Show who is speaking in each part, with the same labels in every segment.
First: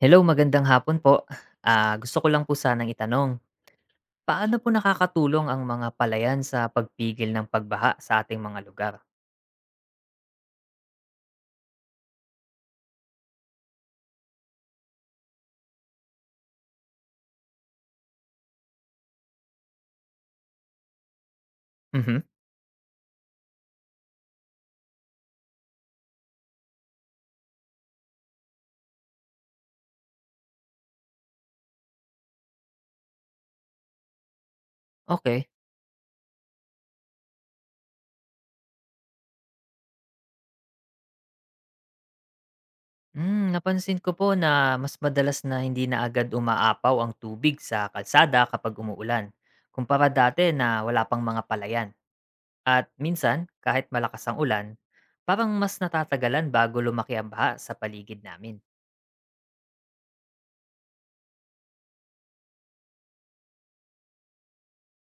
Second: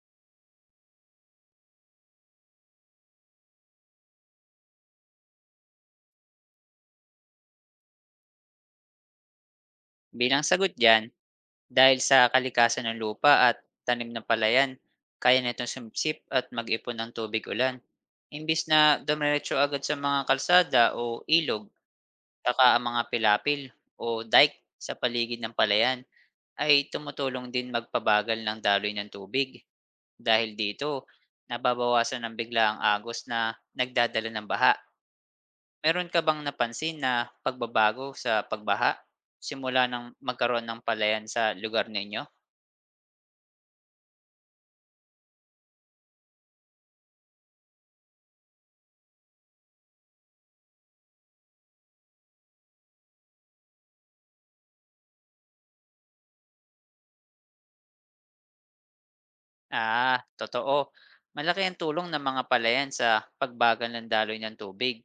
Speaker 1: Hello, magandang hapon po. Gusto ko lang po sanang itanong, paano po nakakatulong ang mga palayan sa pagpigil ng pagbaha sa ating mga lugar?
Speaker 2: Bilang sagot diyan, dahil sa kalikasan ng lupa at tanim ng palayan, kaya nitong sumipsip at mag-ipon ng tubig ulan. Imbis na dumiretso agad sa mga kalsada o ilog,
Speaker 1: Mhm.
Speaker 2: saka ang mga pilapil o dike sa paligid ng palayan ay tumutulong din magpabagal ng daloy ng tubig. Dahil dito, nababawasan ng bigla ang agos na nagdadala ng baha.
Speaker 1: Okay.
Speaker 2: Meron ka bang napansin na pagbabago sa pagbaha, simula ng magkaroon ng palayan sa lugar ninyo?
Speaker 1: Napansin ko po na mas madalas na hindi na agad umaapaw ang tubig sa kalsada kapag umuulan, kumpara dati na wala pang mga palayan. At minsan, kahit malakas ang ulan, parang mas natatagalan bago lumaki ang baha sa paligid namin.
Speaker 2: Ah, totoo. Malaki ang tulong ng mga palayan sa pagbagal ng daloy ng tubig.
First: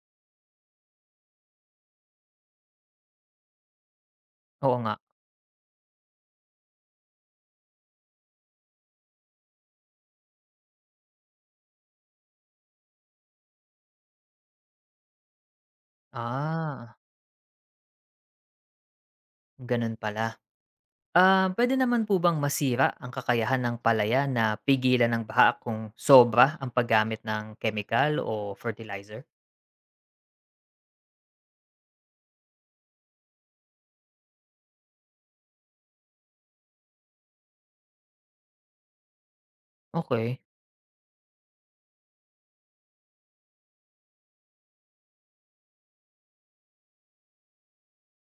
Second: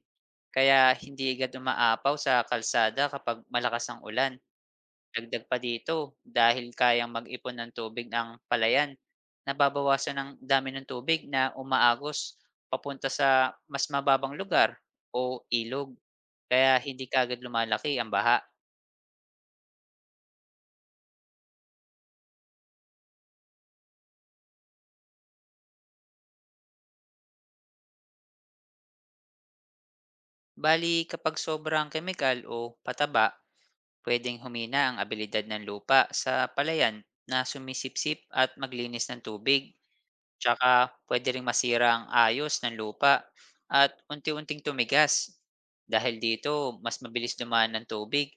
Speaker 2: Kaya hindi agad umaapaw sa kalsada kapag malakas ang ulan.
Speaker 1: Oo nga.
Speaker 2: Dagdag pa dito, dahil kayang mag-ipon ng tubig ang palayan, nababawasan ang dami ng tubig na umaagos papunta sa mas mababang lugar o ilog. Kaya
Speaker 1: Ah,
Speaker 2: hindi kagad lumalaki ang baha.
Speaker 1: Ganun pala. Puwede naman po bang masira ang kakayahan ng palaya na pigilan ng baha kung sobra ang paggamit ng chemical o fertilizer?
Speaker 2: Bali, kapag sobrang kemikal o pataba, pwedeng humina ang abilidad ng lupa sa palayan na sumisipsip at maglinis ng tubig.
Speaker 1: Okay.
Speaker 2: Tsaka pwede ring masira ang ayos ng lupa at unti-unting tumigas. Dahil dito, mas mabilis dumaan ng tubig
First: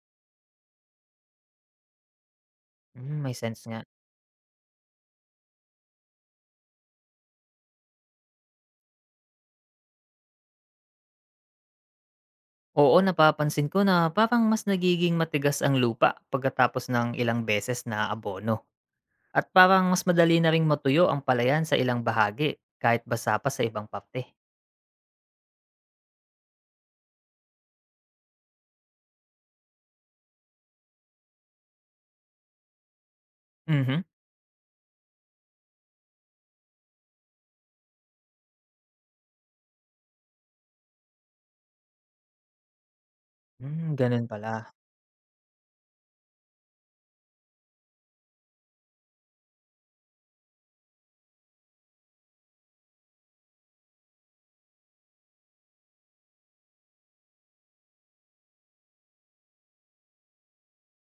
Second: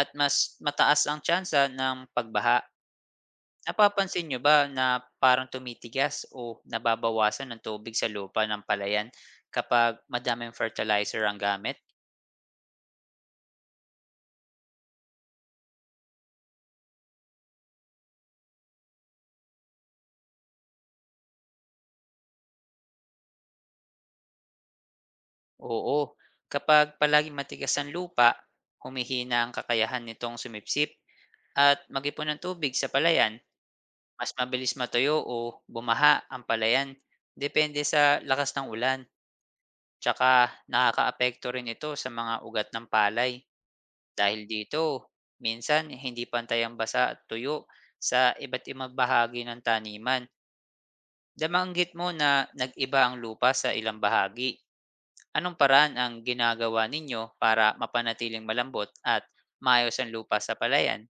Speaker 2: at mas mataas ang tsansa ng pagbaha.
Speaker 1: May sense nga.
Speaker 2: Napapansin nyo ba na parang tumitigas o nababawasan ng tubig sa lupa ng palayan kapag madaming fertilizer ang gamit?
Speaker 1: Oo, napapansin ko na parang mas nagiging matigas ang lupa pagkatapos ng ilang beses na abono at parang mas madali na ring matuyo ang palayan sa ilang bahagi kahit basa pa sa ibang parte.
Speaker 2: Oo, kapag palaging matigas ang lupa, humihina ang kakayahan nitong sumipsip at mag-ipon ng tubig sa palayan.
Speaker 1: Mhm.
Speaker 2: Mas mabilis matuyo o bumaha ang palayan, depende sa lakas ng ulan. Tsaka nakakaapekto rin ito sa mga ugat ng palay.
Speaker 1: Gano'n
Speaker 2: Dahil
Speaker 1: pala.
Speaker 2: dito, minsan hindi pantay ang basa at tuyo sa iba't ibang bahagi ng taniman. Nabanggit mo na nag-iba ang lupa sa ilang bahagi. Anong paraan ang ginagawa ninyo para mapanatiling malambot at maayos ang lupa sa palayan?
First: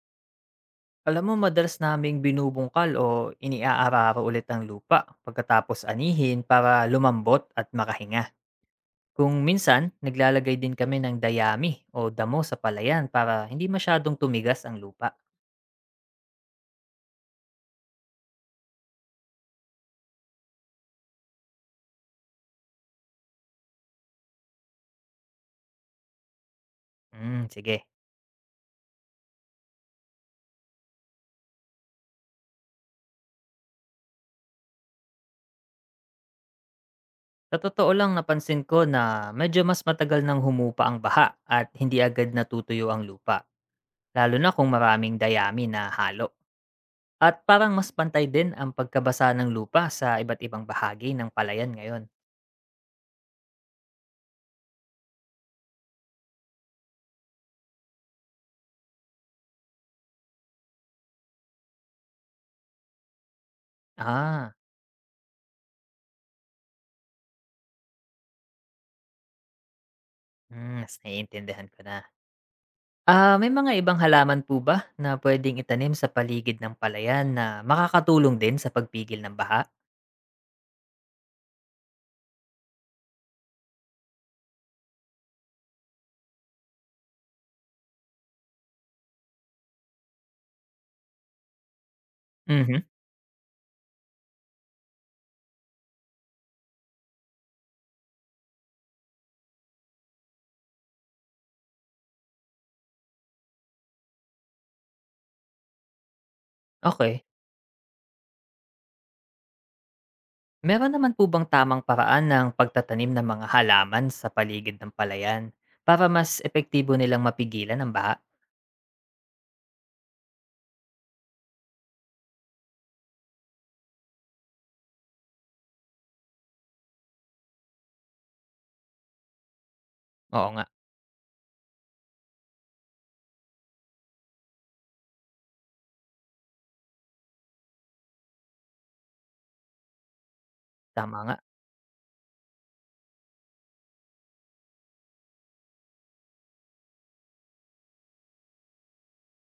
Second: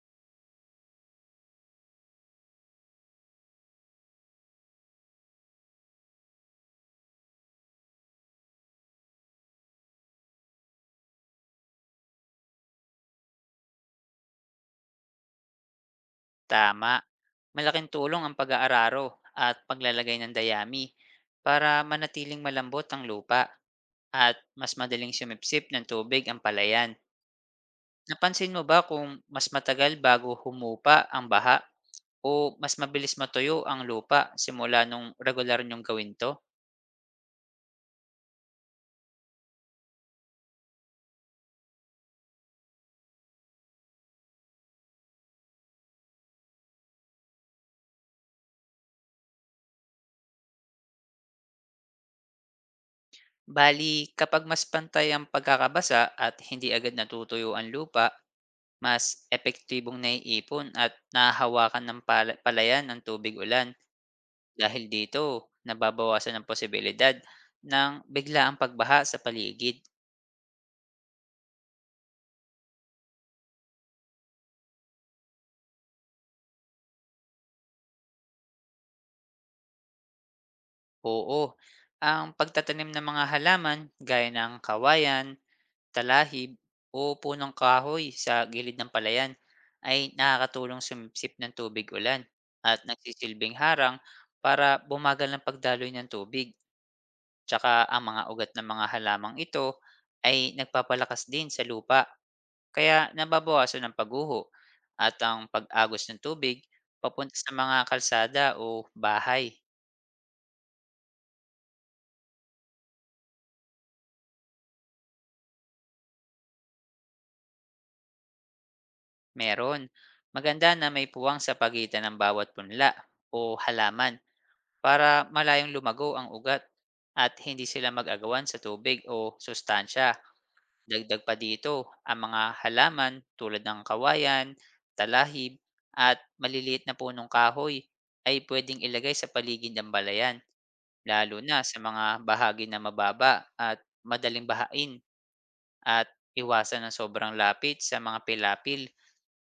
Speaker 1: Alam mo madalas naming binubungkal o iniaararo ulit ang lupa pagkatapos anihin para lumambot at makahinga. Kung minsan, naglalagay din kami ng dayami o damo sa palayan para hindi masyadong tumigas ang lupa.
Speaker 2: Tama, malaking tulong ang pag-aararo at paglalagay ng dayami para manatiling malambot ang lupa at mas madaling sumipsip ng tubig ang palayan.
Speaker 1: Sige.
Speaker 2: Napansin mo ba kung mas matagal bago humupa ang baha o mas mabilis matuyo ang lupa simula nung regular nyong gawin to?
Speaker 1: Sa totoo lang napansin ko na medyo mas matagal nang humupa ang baha at hindi agad natutuyo ang lupa. Lalo na kung maraming dayami na halo. At parang mas pantay din ang pagkabasa ng lupa sa iba't ibang bahagi ng palayan ngayon.
Speaker 2: Bali, kapag mas pantay ang pagkakabasa at hindi agad natutuyo ang lupa, mas epektibong naiipon at nahahawakan ng palayan ng tubig ulan.
Speaker 1: Ah,
Speaker 2: Dahil dito, nababawasan ang posibilidad ng bigla ang pagbaha sa paligid.
Speaker 1: Mas naiintindihan ko na. May mga ibang halaman po ba na puwedeng itanim sa paligid ng palayan na makakatulong din sa pagpigil ng baha?
Speaker 2: Oo, ang pagtatanim ng mga halaman gaya ng kawayan, talahib o punong kahoy sa gilid ng palayan ay nakakatulong sumipsip ng tubig ulan at
Speaker 1: Mhm,
Speaker 2: nagsisilbing harang para bumagal ng pagdaloy ng tubig. Tsaka ang mga ugat ng mga halamang ito ay nagpapalakas din sa lupa, kaya nababawasan ng pagguho at ang pag-agos ng tubig
Speaker 1: okey.
Speaker 2: papunta sa mga kalsada o bahay.
Speaker 1: Meron naman po bang tamang paraan ng pagtatanim ng mga halaman sa paligid ng palayan para mas epektibo nilang mapigilan ang baha?
Speaker 2: Meron, maganda na may puwang sa pagitan ng bawat punla o halaman para malayong lumago ang ugat at hindi sila mag-agawan sa tubig o sustansya.
Speaker 1: Oo nga,
Speaker 2: Dagdag pa dito, ang mga halaman tulad ng kawayan, talahib at maliliit na punong kahoy ay pwedeng ilagay sa paligid ng balayan,
Speaker 1: tama nga.
Speaker 2: lalo na sa mga bahagi na mababa at madaling bahain, at iwasan ng sobrang lapit sa mga pilapil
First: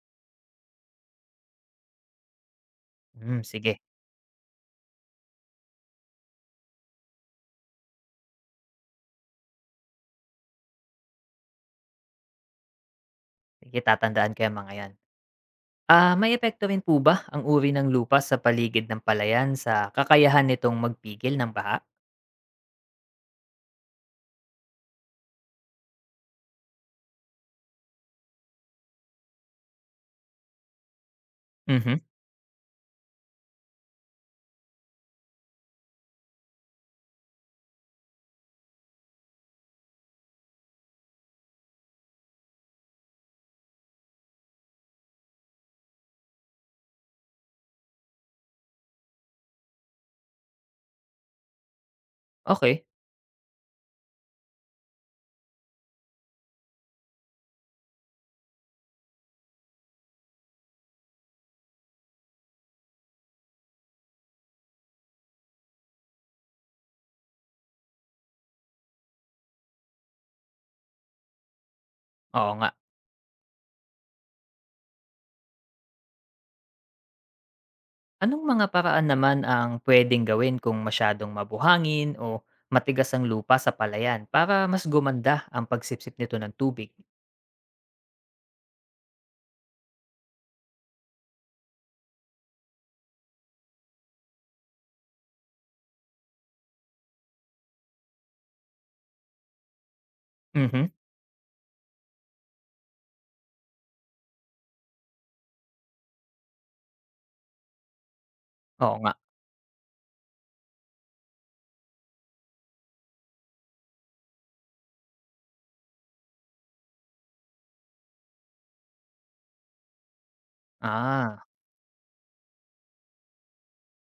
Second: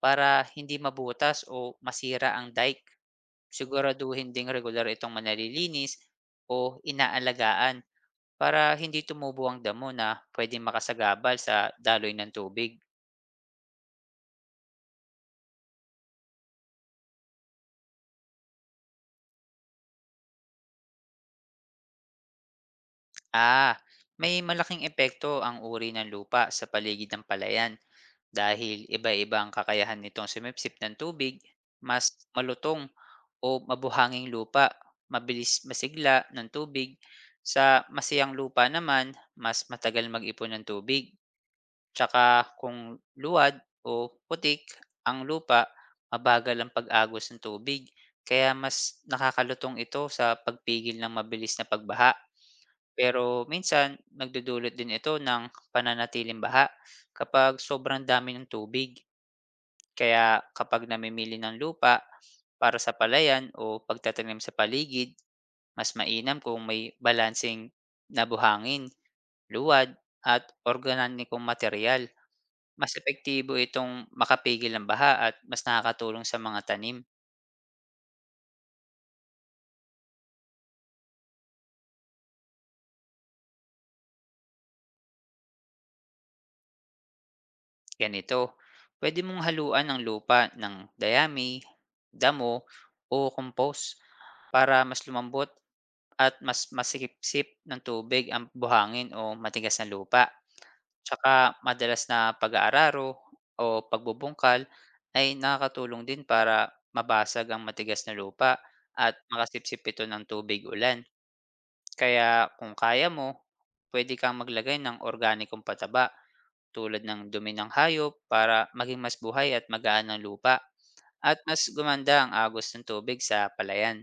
Speaker 2: para hindi mabutas o masira ang dike.
Speaker 1: Sige.
Speaker 2: Siguraduhin ding regular itong manalilinis o inaalagaan para hindi tumubo ang damo na pwedeng makasagabal sa daloy ng tubig.
Speaker 1: Sige, tatandaan ko yang mga yan. May epekto rin po ba ang uri ng lupa sa paligid ng palayan sa kakayahan nitong magpigil ng baha?
Speaker 2: Ah, may malaking epekto ang uri ng lupa sa paligid ng palayan dahil iba-iba ang kakayahan nitong sumipsip ng tubig.
Speaker 1: Mhm,
Speaker 2: Mas malutong o mabuhanging lupa, mabilis masigla ng tubig; sa masiyang lupa naman, mas matagal mag-ipon ng tubig. Tsaka kung luwad o putik ang lupa, mabagal ang pag-agos ng tubig kaya mas nakakalutong ito sa pagpigil ng mabilis na pagbaha.
Speaker 1: okay.
Speaker 2: Pero minsan, nagdudulot din ito ng pananatiling baha kapag sobrang dami ng tubig. Kaya kapag namimili ng lupa para sa palayan o pagtatanim sa paligid, mas mainam kung may balansing na buhangin, luwad, at organikong material.
Speaker 1: Oo nga.
Speaker 2: Mas epektibo itong makapigil ng baha at mas nakakatulong sa mga tanim.
Speaker 1: Anong mga paraan naman ang puwedeng gawin kung masyadong mabuhangin o matigas ang lupa sa palayan para mas gumanda ang pagsipsip nito ng tubig?
Speaker 2: Ganito, pwede mong haluan ng lupa ng dayami, damo, o compost para mas lumambot at mas masikip-sip ng tubig ang buhangin o matigas na lupa.
Speaker 1: Mhm,
Speaker 2: Tsaka madalas na pag-aararo o pagbubungkal ay nakakatulong din para mabasag ang matigas na lupa
Speaker 1: oo nga.
Speaker 2: at makasipsip ito ng tubig ulan. Kaya kung kaya mo, pwede kang maglagay ng organikong pataba tulad ng dumi ng hayop para maging mas buhay at magaan ang lupa at
Speaker 1: Ah,
Speaker 2: mas gumanda ang agos ng tubig sa palayan.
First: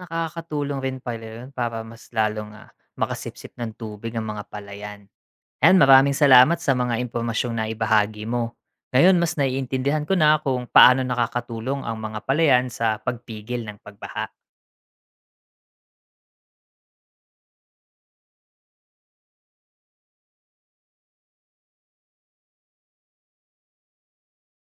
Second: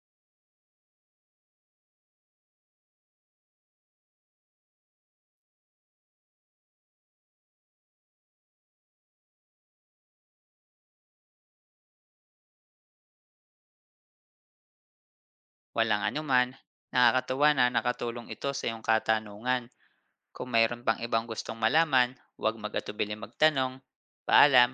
Speaker 1: Nakakatulong rin pala yun para mas lalong, makasipsip ng tubig ang mga palayan. Ayan, maraming salamat sa mga impormasyong na ibahagi mo. Ngayon mas naiintindihan ko na kung paano nakakatulong ang mga palayan sa pagpigil ng pagbaha.
Speaker 2: Walang anuman, nakakatuwa na nakatulong ito sa iyong katanungan. Kung mayroon pang ibang gustong malaman, huwag mag-atubiling magtanong. Paalam!